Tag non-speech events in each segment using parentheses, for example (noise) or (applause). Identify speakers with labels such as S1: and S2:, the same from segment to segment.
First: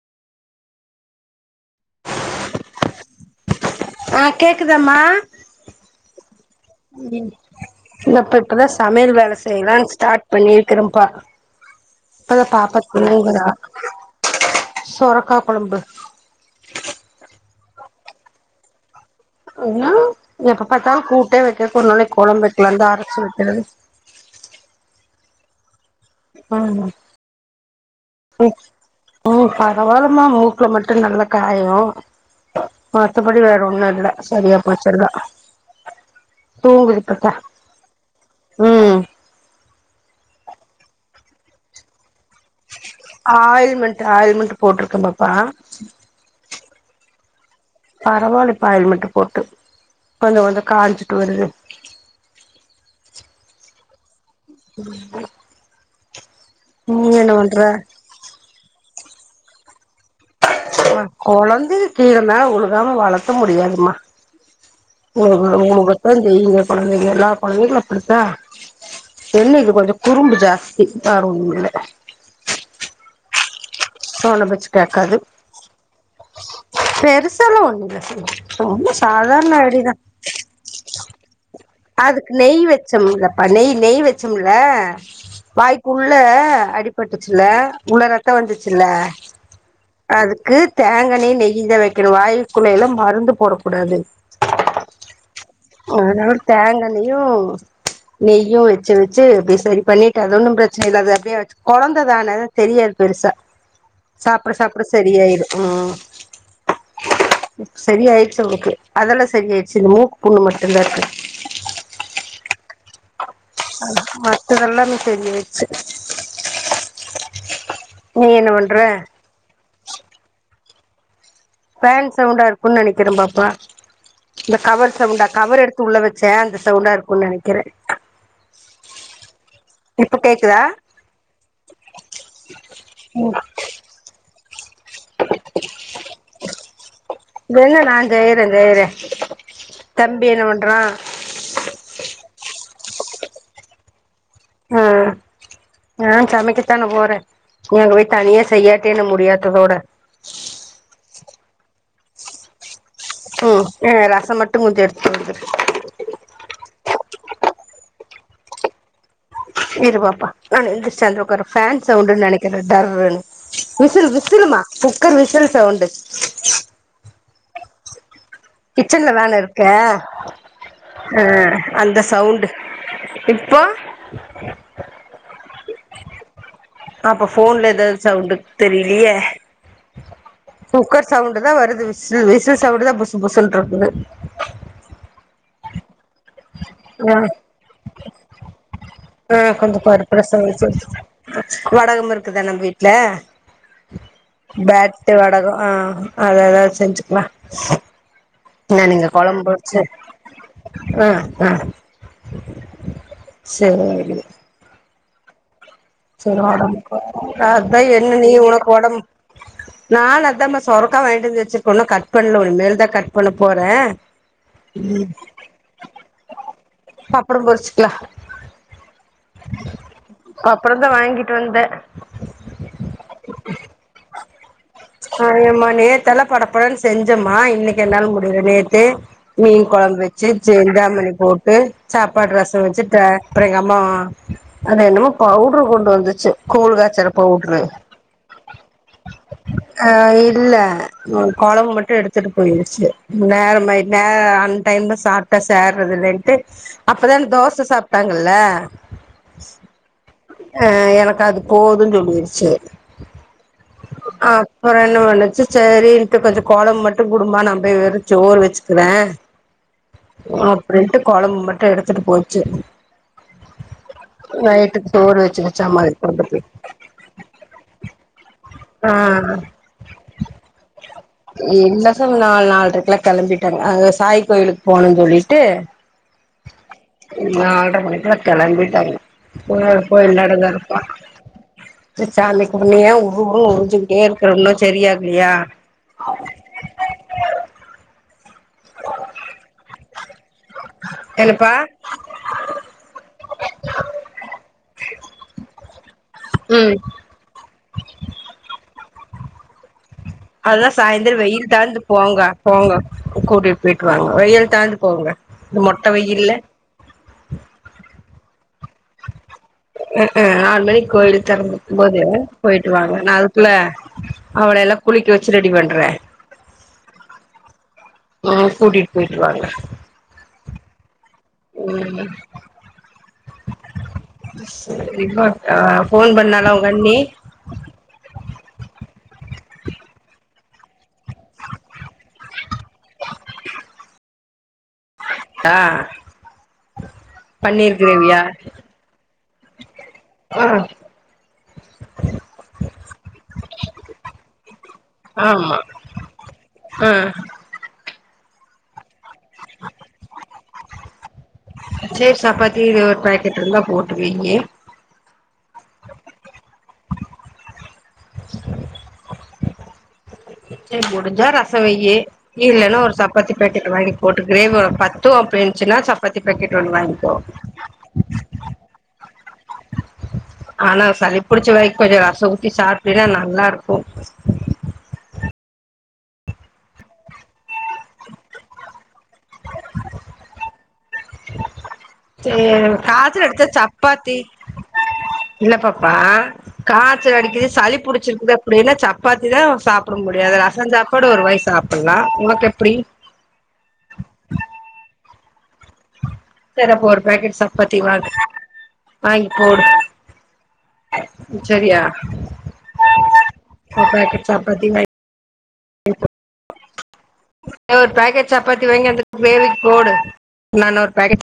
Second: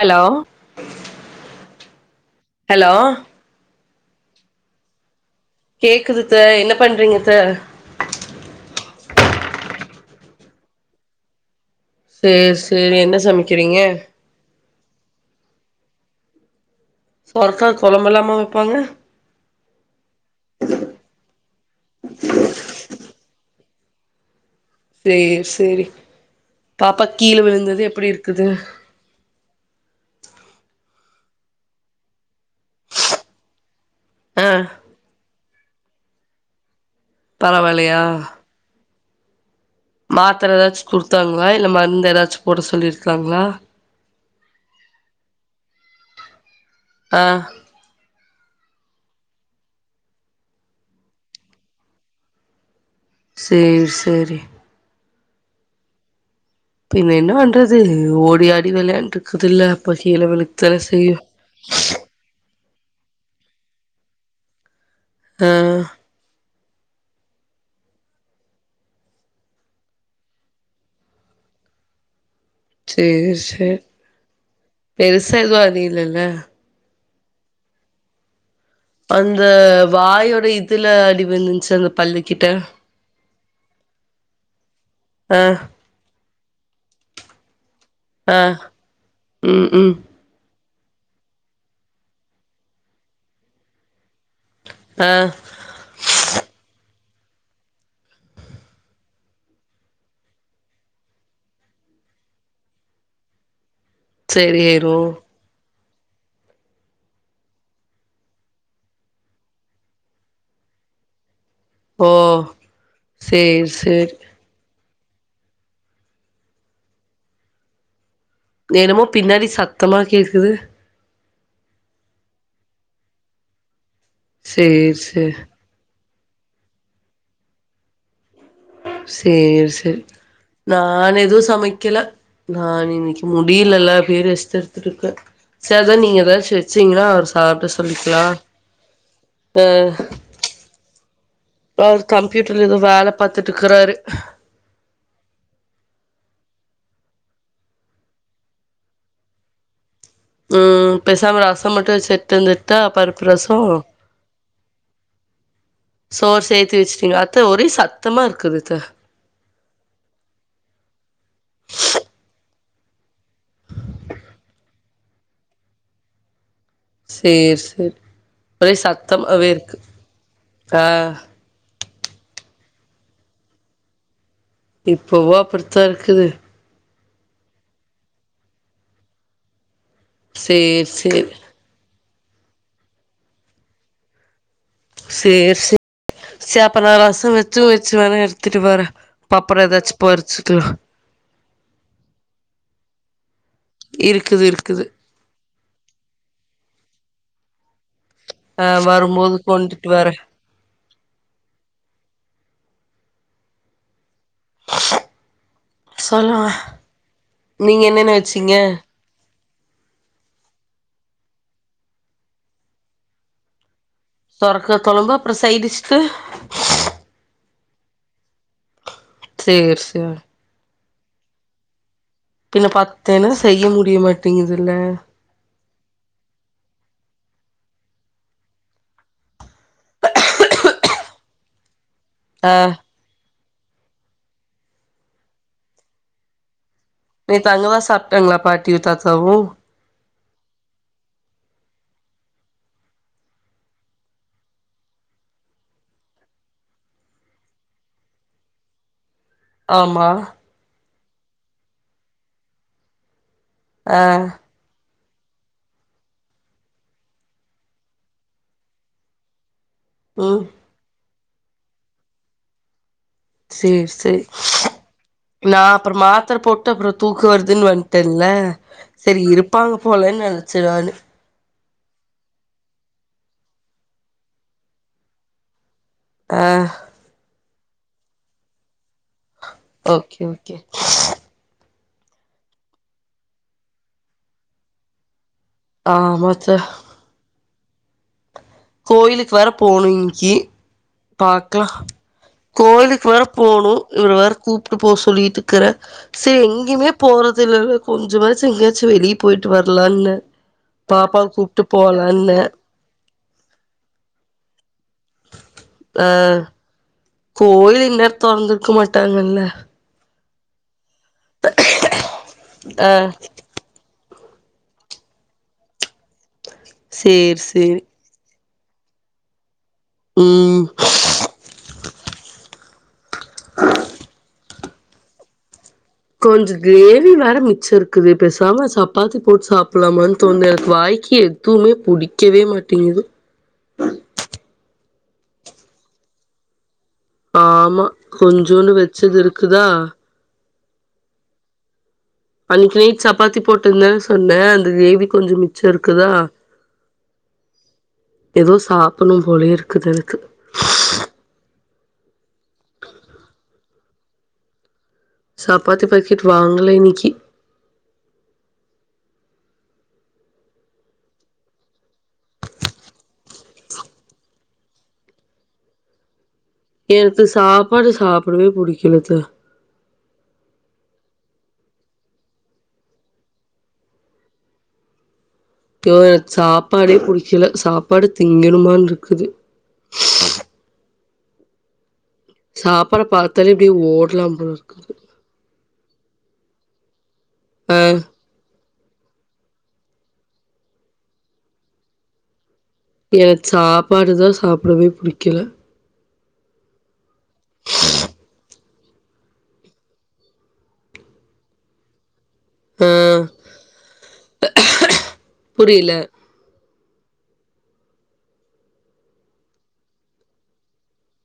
S1: Hello hello
S2: ஆ கேக்குதாமா
S1: கேக்குது த்த என்ன பண்றீங்க
S2: ம்
S1: த்த
S2: தோ இப் இப்பதா சாப் மேல் வேல செய்யலா ஸ்டார்ட் பண்ணிருக்கிறேப்பா
S1: சேரி சேரி என்ன சமைக்கிறீங்க
S2: சொரக்கா கொழம்பு
S1: சொர்க்கா கொழம்பு எல்லாமா வெப்பாங்க
S2: ஆனா எப்ப பாத்தாலு கூட்டே வைக்க ஒரு நாளைக்கு கொழம்பு வெக்கலா தா ஆரம்பிச்சா என்னது
S1: சேர் சேரி பாப்பா கீழ விழுந்தது எப்படி இருக்குது
S2: மா மூக்குல மட்டு நல்ல காயோ மத்தபடி வேற ஒண்ணு
S1: ஆ
S2: சரியா போச்சு எல்லா தூங்குது
S1: பரவாயில்லையா
S2: (unintelligible) ம்
S1: மாத்திர ஏதாச்சு குடுத்தாங்களா இல்ல மருந்து ஏதாச்சு போட சொல்லிருக்காங்களா
S2: ஆயில்மெண்ட் ஆயில்மெண்ட் போட்டிருக்கே பாப்பாக் ப
S1: அ
S2: பரவால பாயல் மட்டு போட்டு கொஞ்சோ கொஞ்சோ காஞ்சிட்டு வருது
S1: சேரி சேரி
S2: (inaudible)
S1: பின்ன என்ன பண்றது ஓடியாடி விளையான்ட்டு சுதல அப்போ
S2: ஆ கொழந்த கீழ மேல உழு அதாம வளத்த முடியாதுமா (unintelligible)
S1: ஆ
S2: கொழந்தைங்க எல்லா கொழந்தைகளு அப்டித்தா என்ன இது கொஞ்சோ குறும்பு ஜாஸ்தி ஆ வேற ஒன்னு இல்ல
S1: சேர் சேர்
S2: கேக்காது
S1: பெருசா எது அடி இல்லல
S2: சல ஒண்ணு இல்ல (unintelligible)
S1: அந்த
S2: சாதாரண அடிதா
S1: வாயோட இதுல அடி வந்துன்ச்
S2: அதுக்கு நெய் வச்சம்லப்பா நெய் நெய் வச்சம்ல
S1: ஆ
S2: வாய்க்குள்ள அடிபட்டுச்சில இவ்ளோ ரத்த
S1: ஆ
S2: வந்துச்சுல
S1: ம் ம்
S2: அதுக்கு தேங்காண்ணெயு நெய்யு தா வெக்கிணு வாயில் குல்ல எல்லா மருந்து போடக்க கூடாது
S1: அ
S2: அதனால தேங்கா எண்ணெயு நெய்யு வச்சி வச்சி அப்படே சரி பண்ணிட்டு அது ஒன்னு பிரச்சன இல்ல அது அப்படியேச்சி கொழந்ததான தெரியாது பெருசா சாப்பிட
S1: செரி
S2: சாப்பிட
S1: ஆயிரு
S2: சரியாயிரு ம் சரி ஆயிருச்சு உங்ளுக்கு அதெல்லா சரி ஆயிருச்சு இந்த மூ புண்ணு மட்டுந்தா இருக்கு
S1: ஒ
S2: அ மத்ததெல்லாம் நீ என்ன பண்ற
S1: தெனமு பின்னாடி சத்தமா கேக்குது
S2: பேன் சவுண்டா இருக்குன்னு நினைக்கிறேன் பாப்பா இந்த கவர்
S1: சேரி
S2: சவுண்டா
S1: சேரி
S2: கவர் எடுத்து உள்ள வெ சேந்த சவுண்டா இருக்குனு நெனைக்கிற
S1: சேரி சேரி நானு எதுவு சமைக்கல நான் இன்னைக்கு முடியலல்ல பீரியட்ஸ் இருக்கு சேத நீங்க எதாச்சு வெச்சீங்கன்னா அவர்
S2: இது
S1: சாப்ட
S2: என்ன நா
S1: சொல்லிக்கலா
S2: செய்றே செய்றே
S1: அ
S2: தம்பி என்ன பண்றா
S1: வீட்டுல எதோ வேலை பார்த்துட்டு இருக்கறாரு
S2: ஆஹ் நான் சமைக்கத்தானே போறேன் நீ அங்க போய் தனியா செய்யாட்டியென்ன முடியாத்தோட
S1: ம் பேசாம ரசம் மட்டும்வச்சு எடுத்துவந்துட்டு
S2: ம்
S1: பருப்புரசம்
S2: ஆ ரசம் மட்டு கொஞ்சோ எடுத்துட்டு வந்துரு
S1: சோர் சேர்த்து வச்சுட்டீங்க அத்தா ஒரே சத்தமா இருக்குதுக்கா
S2: இருபாப்பா நான் எந்துருச்சு வந்து உக்காரேன் ஃபேன் சவுண்டுன்னு நெனைக்கிறேன் டர்ர்ருன்னு விசிலு விசிலுமா குக்கர் விசில் சவுண்டு
S1: சேர் சேரி ஒரே
S2: கிச்சன்ல வேல
S1: சத்தமாவே
S2: இருக்கே
S1: இருக்கு ஆ
S2: ஆஹ் அந்த சவுண்டு இப்போ
S1: இப்பவு அப்டி தான் இருக்குது
S2: அ அப்ப போன்ல ஏதாவது சவுண்ட் தெரிலயே
S1: சேர்
S2: குக்கர்
S1: சேரி
S2: சவுண்ட் தான் வருது வி விசில் விசிலு சவுண்டுதான் புசு புசுருக்குது
S1: சேர் சே
S2: ஆஹ்
S1: வேணா எடுத்துட்டு வரே
S2: ஆஹ்
S1: அப்பறோ
S2: கொஞ்சம்
S1: எதாச்சு
S2: பருப்பு ரசம் வச்சு
S1: பறிச்சுக்கலா
S2: வ ஆஹ் வடகம் இருக்குதா நம்ம வீட்ல
S1: இருக்குது இருக்குது
S2: பேட்டு வடகம் ஆஹ் அததெதாவது செஞ்சுட்டு வா
S1: ஆ
S2: நான் இங்க
S1: வரும்போது
S2: குழம்பு வச்சு
S1: கொண்டுட்டு வரே
S2: ஆஹ் ஆஹ் சேரி சேரி
S1: சொல்லுங்க
S2: உடம்புக்கு வேர
S1: நீங்க
S2: அதான்
S1: என்னென்ன
S2: என்ன நீ
S1: வச்சீங்க
S2: உனக்கு உடம்பு நானும் அத்தான்மா சொரக்கா வாங்கிட்டு வந்து வச்சிருக்கோ இன்னு கட் பண்ணல இன்னு மேல தான் கட் பண்ண போறேன்
S1: சொரக்கா கொழம்பு அப்புறம் சைடிஷ்க்கு
S2: ய
S1: ச்சேர் சேர்
S2: (unintelligible) பறந்தான் வாங்கிட்டு வந்தேன்
S1: பின்ன பத்தேன்னா செய்ய முடிய மாட்டேங்குதுல
S2: மா இன்னக்கு என்னாள முடியற நேத்தே மீன் குழம்பு வச்சு சிந்தாமணி போட்டு சாப்பாடு
S1: ஆ
S2: ரசம் வச்சு த அப்பற எங்க அம்மா அது என்னமோ பவுடுரு கொண்டு வந்துச்சு கூல் (unintelligible)
S1: நேத்து அங்கதான் சாப்ட்டாங்களா பாட்டியும் தாத்தாவும்
S2: ஆ இல்ல நா குழம்பு மட்டும் எடுத்துட்டு போய்ருசு நேரமாய் நேர அன் டைம்ல சாப்ட்டா சேறதில்லேன்ட்டு அப்பதான் தோச சாப்ட்டாங்கல்ல
S1: ஆமா
S2: ஆஹ எனக்கு அது போதும்னு சொல்லிருச்சு
S1: ஆ
S2: ஹ அப்புறம் என்ன பண்ணுச்சு சேரின்ட்டு கொஞ்சம் கொழம்பு மட்டும் குடும்பா நான் போய் வெரும் சோரு வச்சுக்கறேன்
S1: ம்
S2: அப்டின்டு கொழம்பு மட்டு எடுத்துட் போச்சி.
S1: செரி செரி
S2: வச்சு
S1: (unintelligible) நா
S2: வச்சாமா
S1: அப்றம்
S2: கொண்டு
S1: மாத்தரை
S2: போய்
S1: போட் அப்றம் தூக்கம் வருதுன்னு வன்ட்டேன்ல.
S2: ஆ
S1: செரி இருப்பாங்க போலன்னு நெனச்சே நானு.
S2: இல்ல சாமி. நாலு நாலரைக்கு எல்லாம் கெளம்பிட்டாங்க. அந்த சாய் கோயிலுக்கு போணுன்னு சொல்லிட்டு
S1: ஆ
S2: நால் (unintelligible) மணிக்கெலா கெளம்பிட்டாங்க. (unintelligible) கோமில்
S1: ஓகே
S2: நட
S1: ஓகே
S2: திறப்பான். (unintelligible) ஊஊ வுன்னு உரிஞ்சுட்டே இருக்குற இன்னு சரியாகலையா
S1: ஆஹ் மத்த கி
S2: என்னப்பா
S1: பாக்கலா கோயிலுக்கு வேற போணு இவரு வேற கூப்பிட்டு போ சொல்லிட்டு இருக்கற செரி
S2: ம்
S1: எங்கேயுமே போறது இல்லல்ல கொஞ்சமாச்சி எங்ககாச் சோ வெளிய போயிட்டு வரலாம்னு நெனச்ச
S2: அதல்லா சாயந்தர வெயில் தாழ்ந்து போங்க போங்க கூட்டிட்டு போயிட்டு வாங்க வெயில் தா
S1: அஹ் கோயில் இன்னேர தொறந்திருக்குமா ட்டாங்கல்ல
S2: ஆஹ் ஆறு மணிக் கோயிலு திறந்திருக்கு போது போயிட்டு
S1: ஆ
S2: வாங்க நா அதுக்குள்ள அவள எல்லா குளிக்க வச்சு ரெடி பண்றன்
S1: சரி சரி
S2: உ கூட்டிகிட்டு போயிட்டு வாங்க
S1: உம்
S2: (unintelligible) (unintelligible)
S1: கொஞ்சம்
S2: உங்க அண்ணி
S1: கிரேவி வேற மிச்சம் இருக்குது. பேசாம சப்பாத்தி போட் சாப்ட்லாமான்ட் தொண்ட எனக்கு வாய்க்கு எதுவ்வுமே புடிக்கவே மாட்டேங்குது.
S2: ஆஹ
S1: ஆமா, கொஞ்சுண்டு வச்சது இருக்கு. குத
S2: ஆஹ்
S1: அன்னைக்கு நேட் சப்பாத்தி போட்டிருந்தானே சொன்னே அந்த கிரேவி கொஞ்ச
S2: ஆமா
S1: மிச்சருக்குதா
S2: ஆஹ்
S1: ஏதோ சாப்பணு போலே இருக்குது அ எனக்கு
S2: சேப் சாப்பாத்தி இது ஒரு பேக்கெட் இருந்தா போட்டு வீங்க
S1: சப்பாத்தி பாக்கெட் வாங்கல இன்னிக்கி.
S2: செரி முடிஞ்சா ரசம் வைய் இல்லன்னா ஒரு சப்பாத்தி பேக்கெட் வாங்கி போட்டு கிரேவி ஒனக்கு பத்தும் அப்டிருந்திச்சின்னா சப்பாத்தி பேக்கெட் ஒண்ணு வாங்கிக்கோ
S1: எனக்கு சாப்பாடு சாப்டவே பிடிக்கலக்கா
S2: ஆனா சளி புடிச்ச வரைக் கொஞ்சொ ரச ஊத்தி சாப்டினா நல்லா இருக்கு
S1: து சாப்பாடே புடிக்கல சாப்பாடு திங்கணுமானு ருக்குது
S2: (inaudible) சே
S1: சாப்பாட
S2: காச்சல எடுத்த
S1: பாத்தாலே அப்டியே
S2: சப்பாத்தி
S1: ஓடலாம் போல இருக்குது
S2: இல்லாப்பம் ஆ கார் அடிக்குது
S1: ஆ
S2: சளி புடிச்சிருக்குது அப்டின்ன சப்பாத்தி தா சாப்பிட முடியாது ரெச சாப்பாடு ஒரு வாய் சாப்பிட்லா உனக்கு எப்டி
S1: எனக்கு சாப்பாடுதா சாப்டவே புடிக்கல
S2: சரி அப்போ ஒரு பேக்கெட் சப்பாத்தி வாங்கு வாங்கி போடு சரியா (inaudible)
S1: ஆ
S2: (inaudible) சப்பாத்தி சப்பாத் (unintelligible)
S1: புரியல
S2: ஒரு பேக்கெட் சப்பாத்தி வாங்கி வந்தக்கு (unintelligible) போடு நான ஒரு பேக்கெட்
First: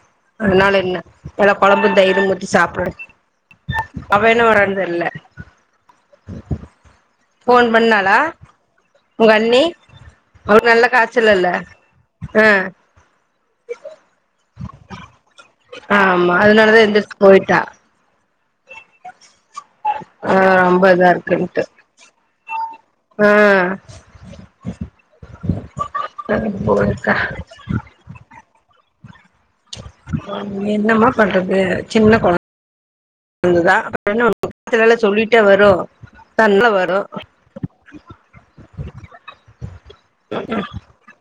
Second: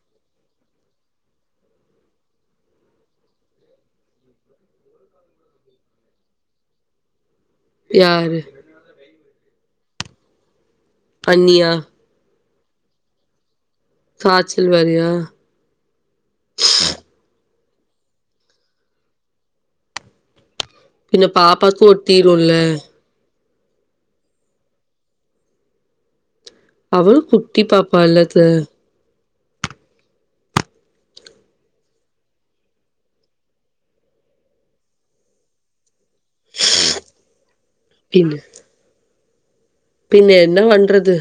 S2: (inaudible) அதுனல என்ன எல்லாம் கொழம்பும் தயிரும் ஊத்தி சாப்பிடு அவ இன்னும் வரானு தெரில போன் பண்ணாளா
S1: யாரு
S2: உங்கண்ணி அவுங்க நல்லா காச்சல் அல்ல
S1: அண்ணியா
S2: ஆஹ்
S1: காய்ச்சல் வேறயா
S2: ஆமா அதனாலதா எந்துருச்சு போயிட்டா ஆஹ் ம்
S1: பின்ன பாப்பாக்கூ ஒட்டிருல்ல
S2: ஆ அது போயிருக்கா
S1: அவளு குட்டி பாப்பால்லத்த
S2: என்னமா பண்றது சின்ன கொழந்த (unintelligible) அப்புறோ என்ன பண்ண முடியு (unintelligible) சொல்லிட்டா வரு ன்னா வரோ
S1: பின்ன பின்ன என்ன பண்றது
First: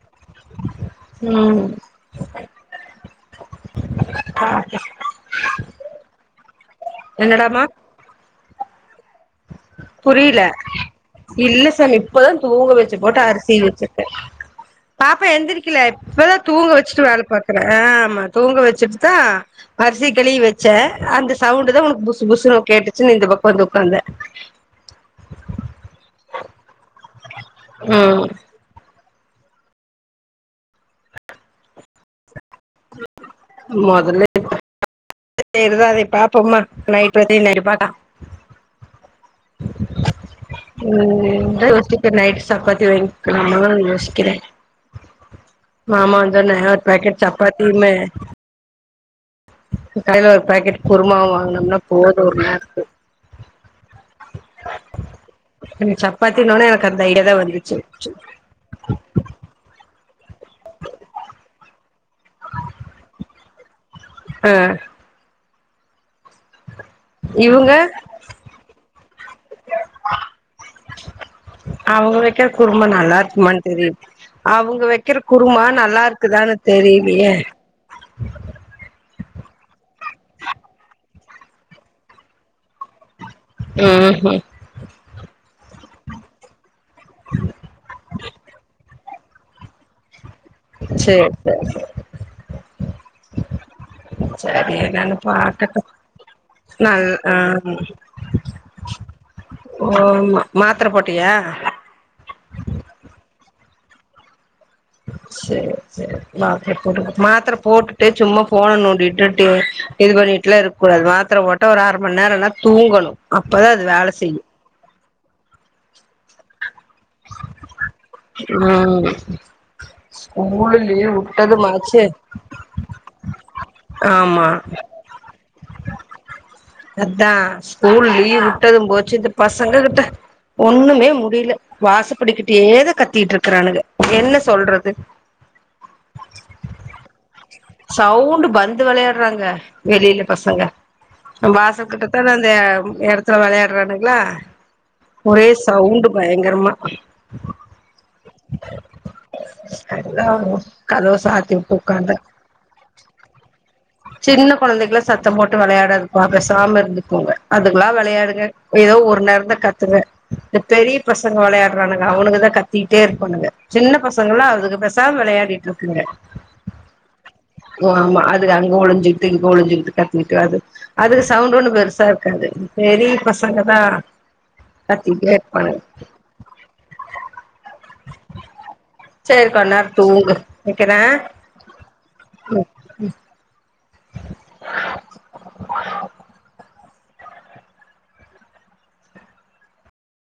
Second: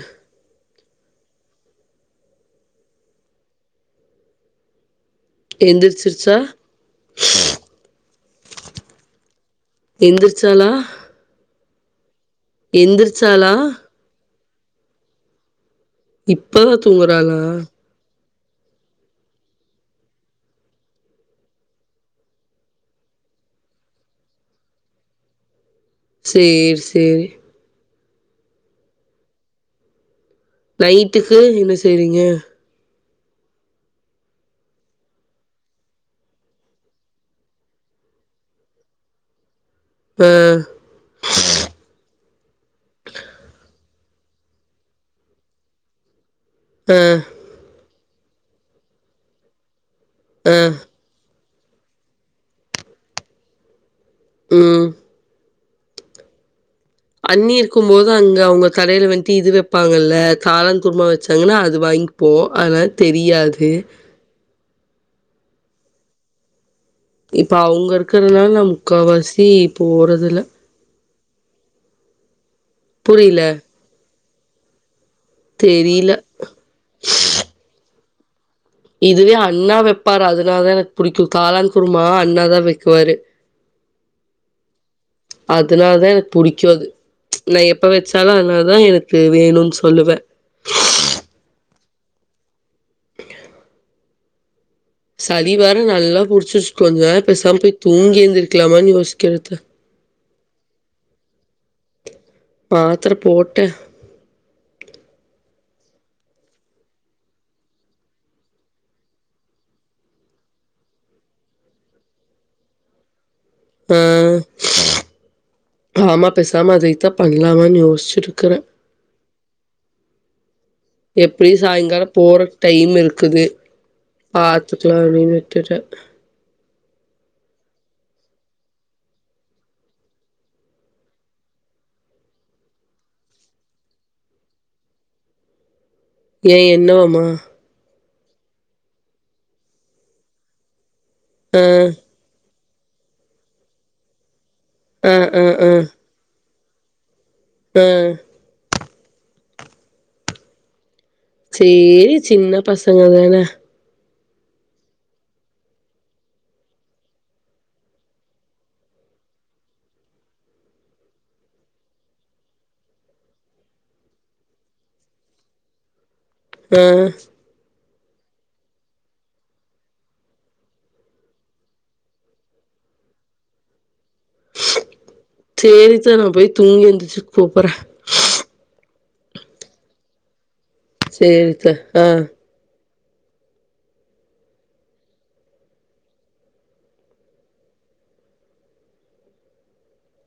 S2: உம் (unintelligible)
S1: எந்திரிச்சிருச்சா
S2: என்னடாம புரியல
S1: எந்திரிச்சாளா
S2: இல்ல சலிப் இப்பதா தூங்க வச்சு போட்டு
S1: எந்திரிச்சாளா
S2: அரிசி வச்சிருக்கே பாப்பா எந்திரிக் எந்திரிக்கில இப்பதா தூங்க வெச்சுட்டு வேல பாக்கறே ஆ ஆமா தூங்க வெச்சுட்டு தா அரிசி களிவி வெச்சே அந்த சவுண்டு தா உனக்கு புஸ் புஸ்னு கேட்டுச்சுன்னு இந்த பக்கோ வந்து உட்காந்தே
S1: சேரி சேரி
S2: உம்
S1: நைட்டுக்கு என்ன செய்றீங்க
S2: மோதல்ல (unintelligible) பாப்போம்மா நைட் கதய நைட் பாக்லா
S1: ஆ
S2: உம் அந்தா யோஸ்சிட் நைட்டு் சப்பாத்தி வாங்கிக்லாமா யோசிக் கிறே மாமா அந்தான ஒரு
S1: ஆ
S2: பேக்கெட் சப்பாத்தி மே கடையில ஒரு
S1: ஆ
S2: பேக்கெட் குருமாவ வாங்னா நல்லா போது ஒரு நேரத்துக்கு
S1: உம்
S2: நீ சப்பாத்தின்னவுடனே எனக்
S1: அண்ணி இருக்கும் போது அங்க அவுங்க கடையில வன்ட்டு இது வெப்பாங்கல்ல த காளான் குருமா வச்சாங்கன்னா அது வாங்கிப்போ அதனால அது தெரியாது
S2: ஆஹ
S1: இப்ப
S2: இவுங்க
S1: அவங்க இருக்கிறதுனால நான் முக்கால்வாசி போறதுல
S2: அவுங்க க்க குருமா நல்லா இருக்குமான்னு தெரில அவங்க வக் வை. க்கிற குருமா நல்லா
S1: தெரியல
S2: இருக்குதான்னு தெரியலையே ம்
S1: இதுவே அண்ணா வைப்பாரு அதனாலாதான் எனக்கு பிடிக்கும் காளான் குருமா அண்ணாதான் வைக்குவாரு
S2: உஹம் உஹம்
S1: அதனால தான் எனக்கு புடிக்கும் அது நான் எப்ப வச்சாலும் அதனாலதான் எனக்கு வேணும்ன்னு சொல்லுவேன்
S2: சரி சரி சரி சரி
S1: சளி வேற நல்லா புடிச்சிருச்சு கொஞ்ச
S2: நல்
S1: நேர பேசாம
S2: ஆ
S1: போய் தூங்கி எந்திரிக்கலாமான்னு யோசிக்கிறது
S2: ஓ மா மாத்திர போட்டியா
S1: மாத்தர போட்டே
S2: சரி சரி மாத்தர போட்டுட்டு மாத்திர போட்டுட்டே சும்மா போண நோண்டிட்டு இது பண்ணிட்டுலாம் இருக்க கூடாது மாத்திர போட்டா ஒரு அரை மணி நேரம் நல்லா தூங்கணும்
S1: ஆஹ் ஆமா பேசாமது எத பண்லாமானு யோசிச்சு தா
S2: உம் ஆ
S1: எப்படியும் சாயங்காலம் போறதுக்கு டைம் இருக்குது
S2: ஆமா
S1: பாத்துக்கலாம் அப்படினு விட்டுட்ட
S2: அதான் ஸ்கூல் லீவ் விட்டதும் போச்சு இந்த பசங்க கிட்ட ஒண்ணுமே முடியல வாசப்படிக்கிட்டேயேதா கத்திட்டு இருக்கறானுங்க என்ன சொல்றது
S1: ஏன் என்னவாமா
S2: சவுண்டு பந்து விளையாடுறாங்க வெளியில பசங்க
S1: ஆ
S2: வேற இடத்துல விளையாடுறானுங்களா
S1: ஆ
S2: ஒரே சவுண்ட் பயங்கரமா
S1: ஆஹ்
S2: ஆஹ (unintelligible) கதவ சாத்திவுட்டு
S1: சேரி
S2: உக்காந்த
S1: சின்ன பசங்க தானா
S2: சின்ன குழந்தைகலா சத்தம் போட்டு விளையாடதுப்பா பேசாம இருந்துக்குங்க அதுக்கெல்லா விளையாடுங்க ஏதோ ஒரு நேரம்தா கத்துங்க இந்த பெரிய பசங்க விளையாடுறானுங்க அவனுக்குதா கத்திட்டே இருப்பானுங்க சின்ன பசங்கல அதுக பேசாம விளையாடிட்டு இருக்குங்க
S1: ஹ்ம்
S2: ஓ ஆமா அது அங்க ஒளிஞ்சுக்கிட்டு இங்க ஒளிஞ்சுக்கிட்டு கத்திட்டு அது அதுக சவுண்ட் ஒண்ணு பெருசா இருக்காது பெரிய பசங்கதா கத்திட்டே இருப்பானுங்க
S1: சேரி த்த நா போய் தூங்கி எந்துருச்சு கூப்பறே
S2: சேரி கொன் நேரோ தூங்கு
S1: சேரி த்த ஆஹ்
S2: ம்